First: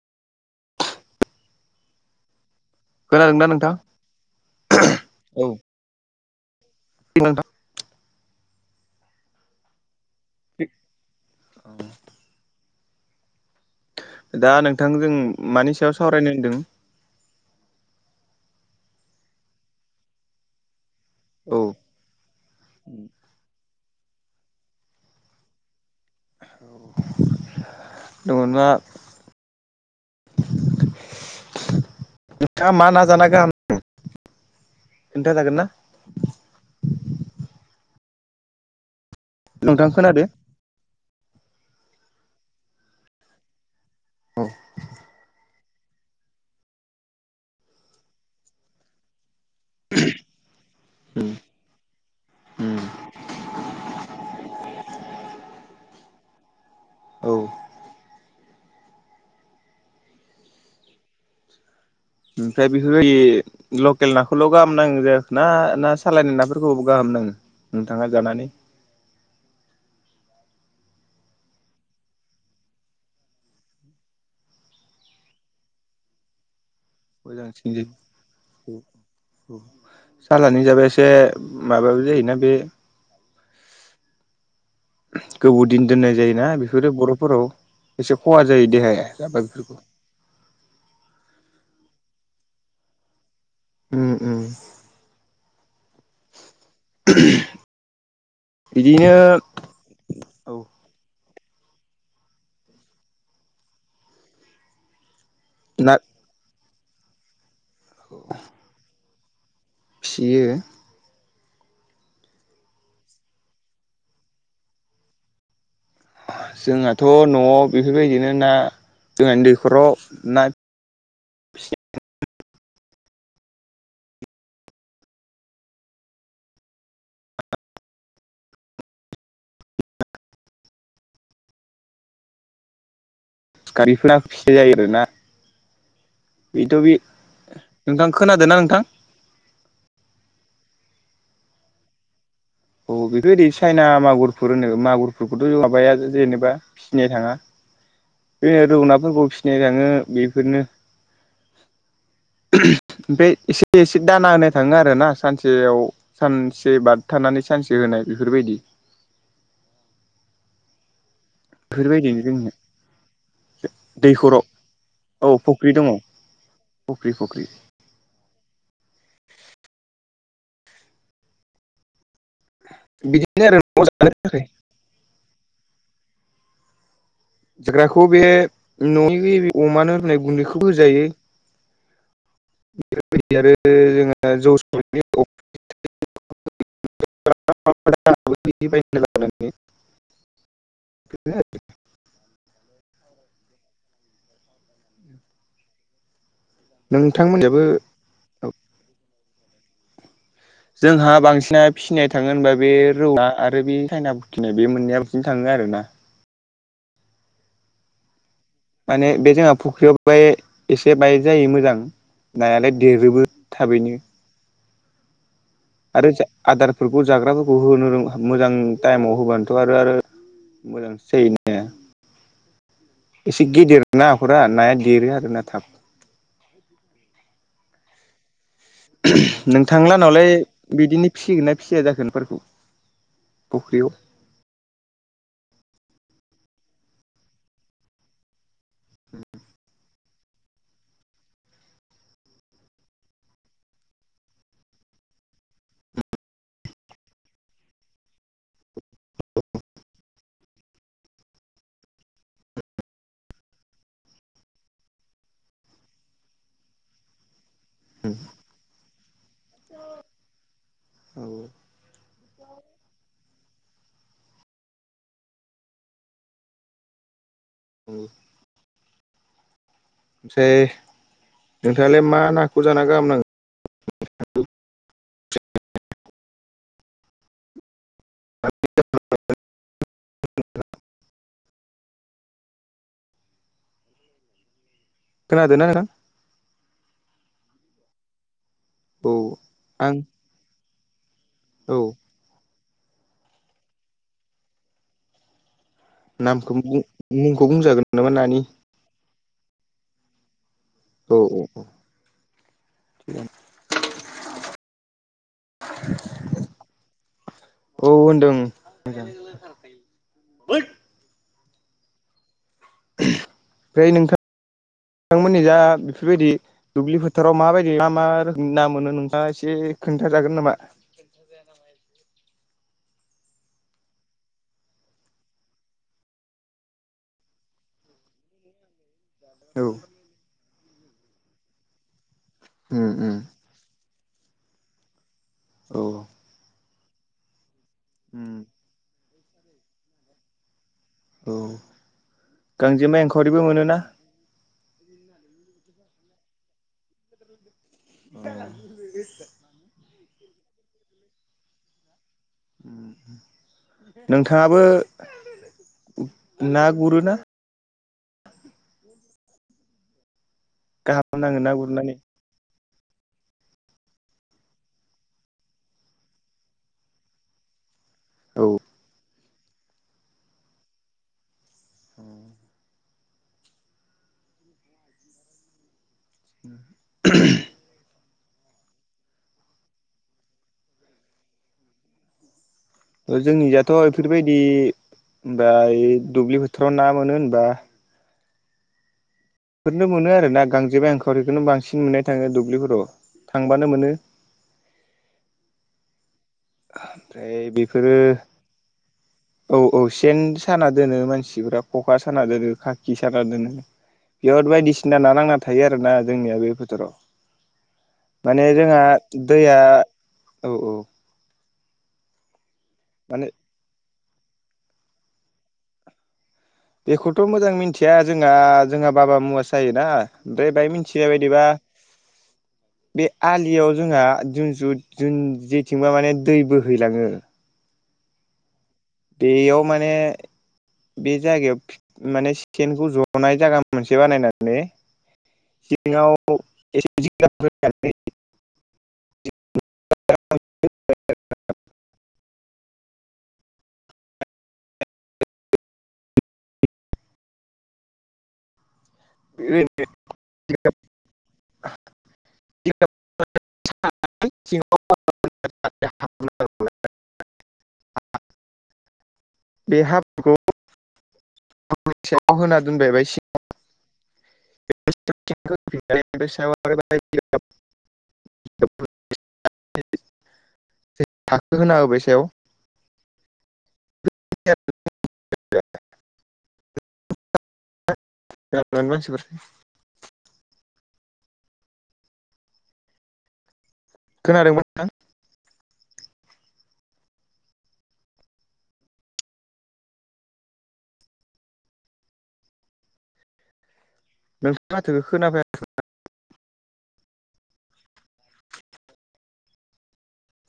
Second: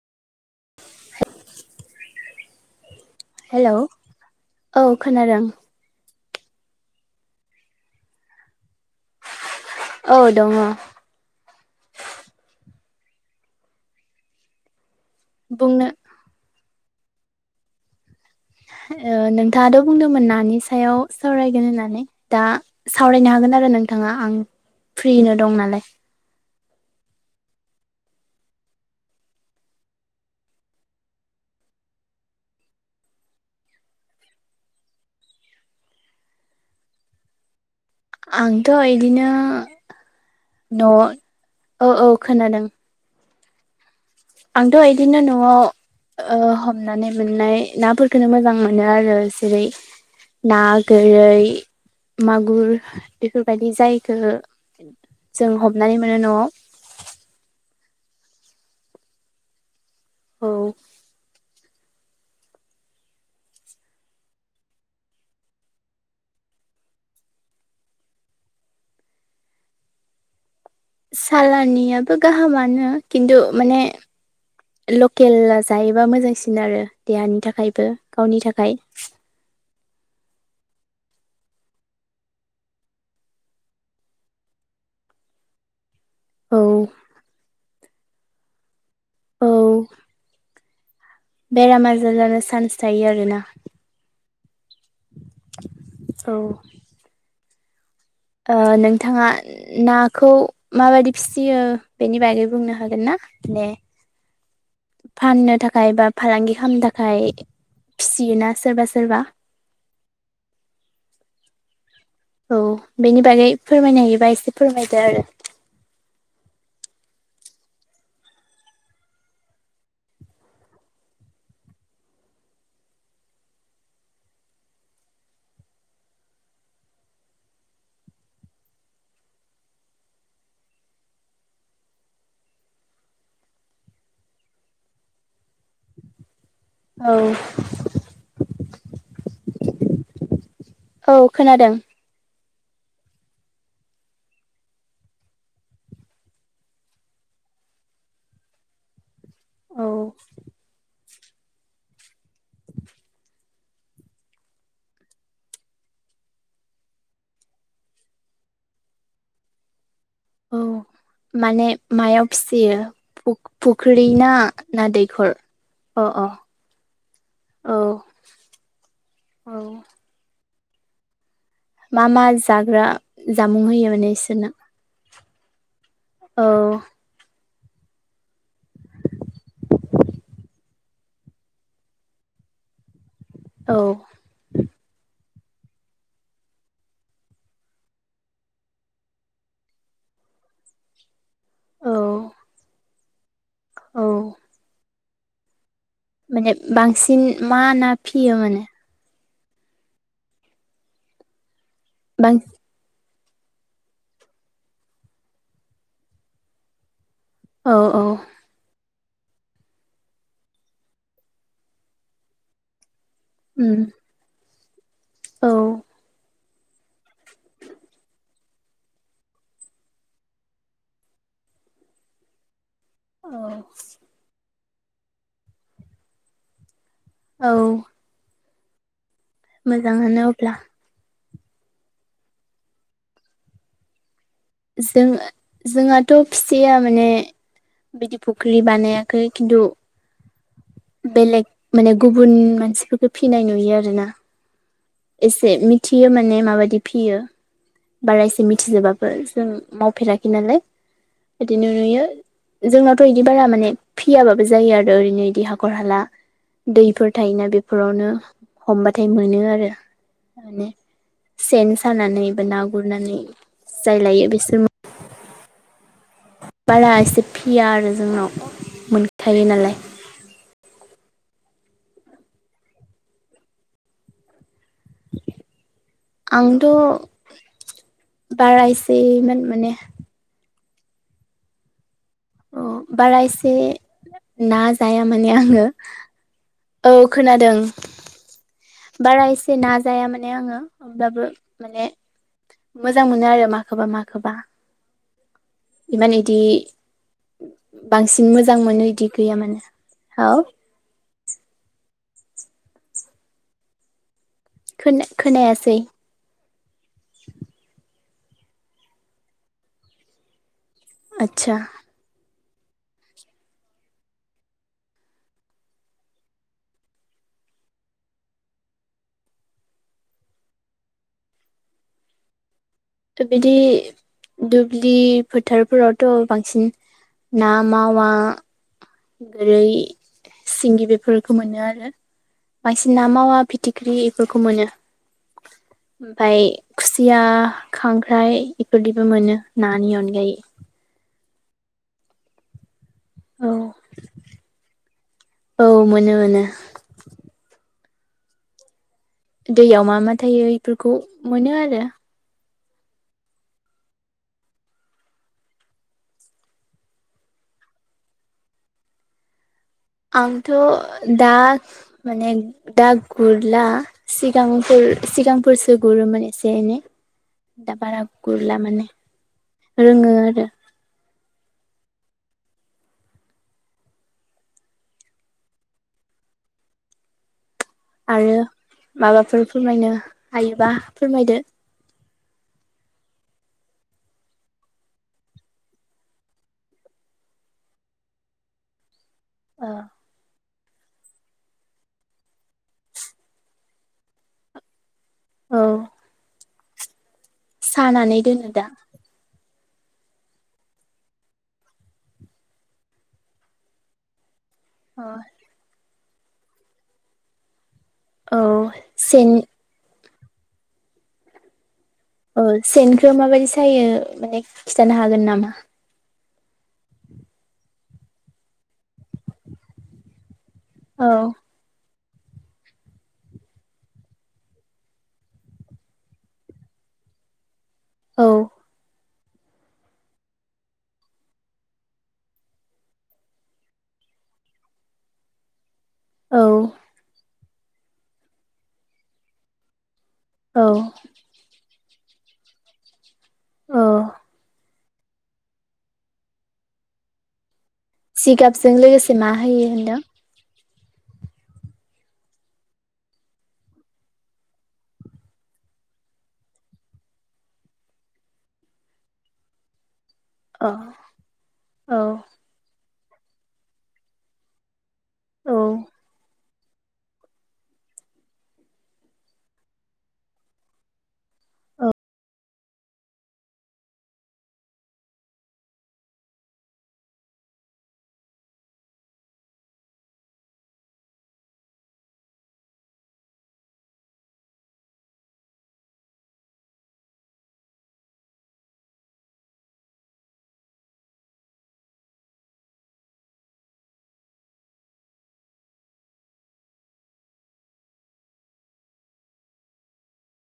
खोनादों ना नोंथां हेलौ औ खोनादों [inaudible] औ थ दा औ दङ औ दा नोंथां जों मानि बुंनो सायाव सावरायनो होनदों नोंथाङाथ' बुंदोंमोन नानि सायाव औ सावरायगोन होननानै दा सावरायनो हागोन आरो नोंथाङा आं फ्रिनो दं नालाय। औ दङबा नोंथाङा मा ना जाना गाहाम मोनो? खोनन्थाागोन ना? आंथ' इदिनो नोंथां खोनादों न' औ औ खोनादों औ आंथ' बिदिनो न'आव ओ हमनानै मोननाय नाफोरखो मोजां मोनो आरो। जेरै ना गोरै मागुर बेफोरबायदि जायखो जों हमनानै मोनो न'आव औ औ ओमफ्राय बेफोरबायदि लकेल नाखौल' गाहाम नांगौ जायाख ना ना साालायनाय नाफोरखौबो गाहाम नाङो नोंथाङा जानानै सालनियाबो गाहामानो खिन्थु माने लकेेल जायोबा मोजांसिन आरो देहानि मोजांसिन थाखायबो जायो गावनि थाखाय सालानि जाबाय एसे माबाबो जायोना बे [unintelligible] गोबावदिन दोननाय जायोना औ बेफोरो बर'फोराव एसे खहा जायो देहाया जाबा औ बेफोरखौ बेराम आजार जानो चान्स थायो आरोना। उम उम औ [unintelligible] ओ बिदिनो नोंथाङा नाखौ औ माबादि फिसियो बेनि बागै बुंनो हागोन ना दे फाननो थाखाय ना बा फालांगि खालामनो थाखाय फिसियोना सोरबा सोरबा बियो औ बेनि बागै फोरमायनो हायोबा एसे फोरमायदो आरो जोंहथ' न'आव बेफोरबायदिनो ना जोंहानि दैखराव ना बेफोर गारिफोरा फिसा जायो आरोना बेथ' बे औ नोंथां खोनादों ना नोंथां औ खोनादों औ बेथ दि साइना मागुरफोर होनो मागुरफोरखौथ' माबाया जेनेबा फिनाय थाङा बेनो रौनाफोरखौ फि औ [unintelligible] बेफोरनो ओमफ्राय एसे एसे दाना होनो थाङो आरोना सानसेयाव सानसे बारथारनानै सानसे होनाय बेफोरबायदि औ माने बेफोरबायदिनो मायाव जोंनो फिसियो फुख्रि ना दैखराव ना दैखर अ अ फख्रि फख्रि औ औ मा मा जाग्रा बिदिनो आरो जामुं न'आव होयो जानो माने थाखाय बिसोरनो औ जाग्राखौ बे न'नि अमानो होननाय गुन्दैखौबो होजायो बेफोरबायदि आरो औ जोंहा जौ स [unintelligible] [unintelligible] [unintelligible] औ औ माने बांसिन मा नोंथांमोनहाबो ना फियो माने जोंहा बांसिना फिसिनाय थांङो बां होनबा बे रौआ आरो बे खाइना बुथिनाय बे मोनैया बांसिन थाङो आरोना औ औ माने बे जोंहा फुख्रियाव बे एसे बाय जायो मोजां नायालाय देरोबो उम थाबैनो औ आरो आदारफोरखौ जाग्राफोरखौ होनो रों मोजां टाइमाव होबानोथ' आरो आरो [unintelligible] औ एसे गिदिर ना हाखरा नाया देरो आरो ना थाब औ नोंथां मोजाङानो लानावलाय अब्ला बिदिनो फिसिगोन ना फिसिया जाखोनफोरखौ फख्रियाव जों जोंहाथ' फिसिया माने बिदि फुख्रि बानायाखै खिन्थु बेलेग माने गुबुन मानसिफोरखौ फिनाय नुयो आरो ना एसे मिथियो माने माबायदि फियो बारा एसे मिथिजोबाबो जों मावफेराखै नालाय बिदिनो नुयो जोंनावथ' बिदि बारा माने फियाबाबो जायो आरो ओरैनो इदि हाखर हाला दैफोर थायोना बे बेफोरावनो हमबाथाय मोनो आरो माने औ नंगौ सेन्स सानानै बा ना गुरनानै जाय लायो बिसोर बारा एसे फिया आरो जोंनाव मोनखायो नालाय [unintelligible] नोंथाङालाय मा नाखौ जाना गाहाम नांगौ। आंथ' बारायसैान माने अ बारा एसे ना जाया माने आङो। खोनादोंना नोंथां? औ खोनादों औ बारा एसे आं नाजाया माने आङो हब्लाबो औ माने मोजां मोनो आरो माखौबा माखौबा इमान इदि नामखौ मुंखौ बुंजागोन नामा बांसिन नानि मोजां मोनो इदि गैया मानो औ। औ औ औ खो-खोना खोनायासै। औ होनदों आदसा ओमफ्राय नोंथां नोंथांमोननि जा बेफोरबायदि दुब्लि फोथाराव माबायदि मा मा रोखोमनि ना मोनो नोंथाङा एसे खोन्थाजागोन नामा। [inaudible] बिदि दुब्लि फोथारफोरावथ' बांसिन ना मावा गोरै औ सिंगि बेफोरखौ मोनो आरो उम बायसि ना उम मावा फिथिख्रि बेखौमोनो। औ ओमफ्राय खुसिया खांख्राइ उम इफोरदिबो मोनो नानि अनगायै औ गांजेमा एंखावरिबो औ मोनोना। औ मोनो मोनो। [inaudible] [inaudible] दैयाव मा मा थायो बेफोरखौ मोनो आरो नोंथाङाबो ना गुरोना। आंथ' गाहाम दा नाङो ना गुरनानै माने दा गुरला सिगांफोर सिगांफोरसो गुरोमोन एसे एनै। दा बारा गुरला औ माने रोङो आरो। [inaudible] [inaudible] आरो माबाफोर फोरमायनो हायोबा फोरमायदो। जोंनि दाथ' बेफोरबायदि होनोमबा दुब्लि बोथोराव ना मोनो होनबा बेफोरनो मोनो आरो ना गांजेबाय आंखावरिखौनो बांसिन मोननाय थाङो दुब्लिफोराव थांबानो मोनो। औ ओमफ्राय बेफोरो सानानै दोनो दा औ औ सेन साना दोनो मानसिफोरा खखा साना दोनो खाखि साना दोनो बिहाव बायदिसिना अ ना नांना थायो आरोना जोंनिया बे फोथोराव। औ माने जोंहा सेन दैया औ औ। औ सेनखो माने माबायदि सायो माने खिन्थानो हागोन नामा। बेखौथ' मोजां मिथिया जोंहा जोंहा बाबा मुवा जायोना ओमफ्राय बाय मिथिय औ बायदिबा [inaudible] बे आलियाव जोंहा जुनसु जुन जेथिंबा माने दै बोहैलाङो औ बेयाव माने बे जायगायाव माने सटेनखौ जनाय जायगा मोनसे बानायनानै [unintelligible] औ [unintelligible] औ औ सिगाबजों लोगोसे मा होयो होनदों [unintelligible] [unintelligible] बे हाफोरखौ अ [unintelligible] होना दोनबाय सिङाव औ [unintelligible] [unintelligible] औ होबाय सायाव [unintelligible] मासिफोर खोनादोंमोन [unintelligible] नोंथां नोंस माथोखौ खोनाफाय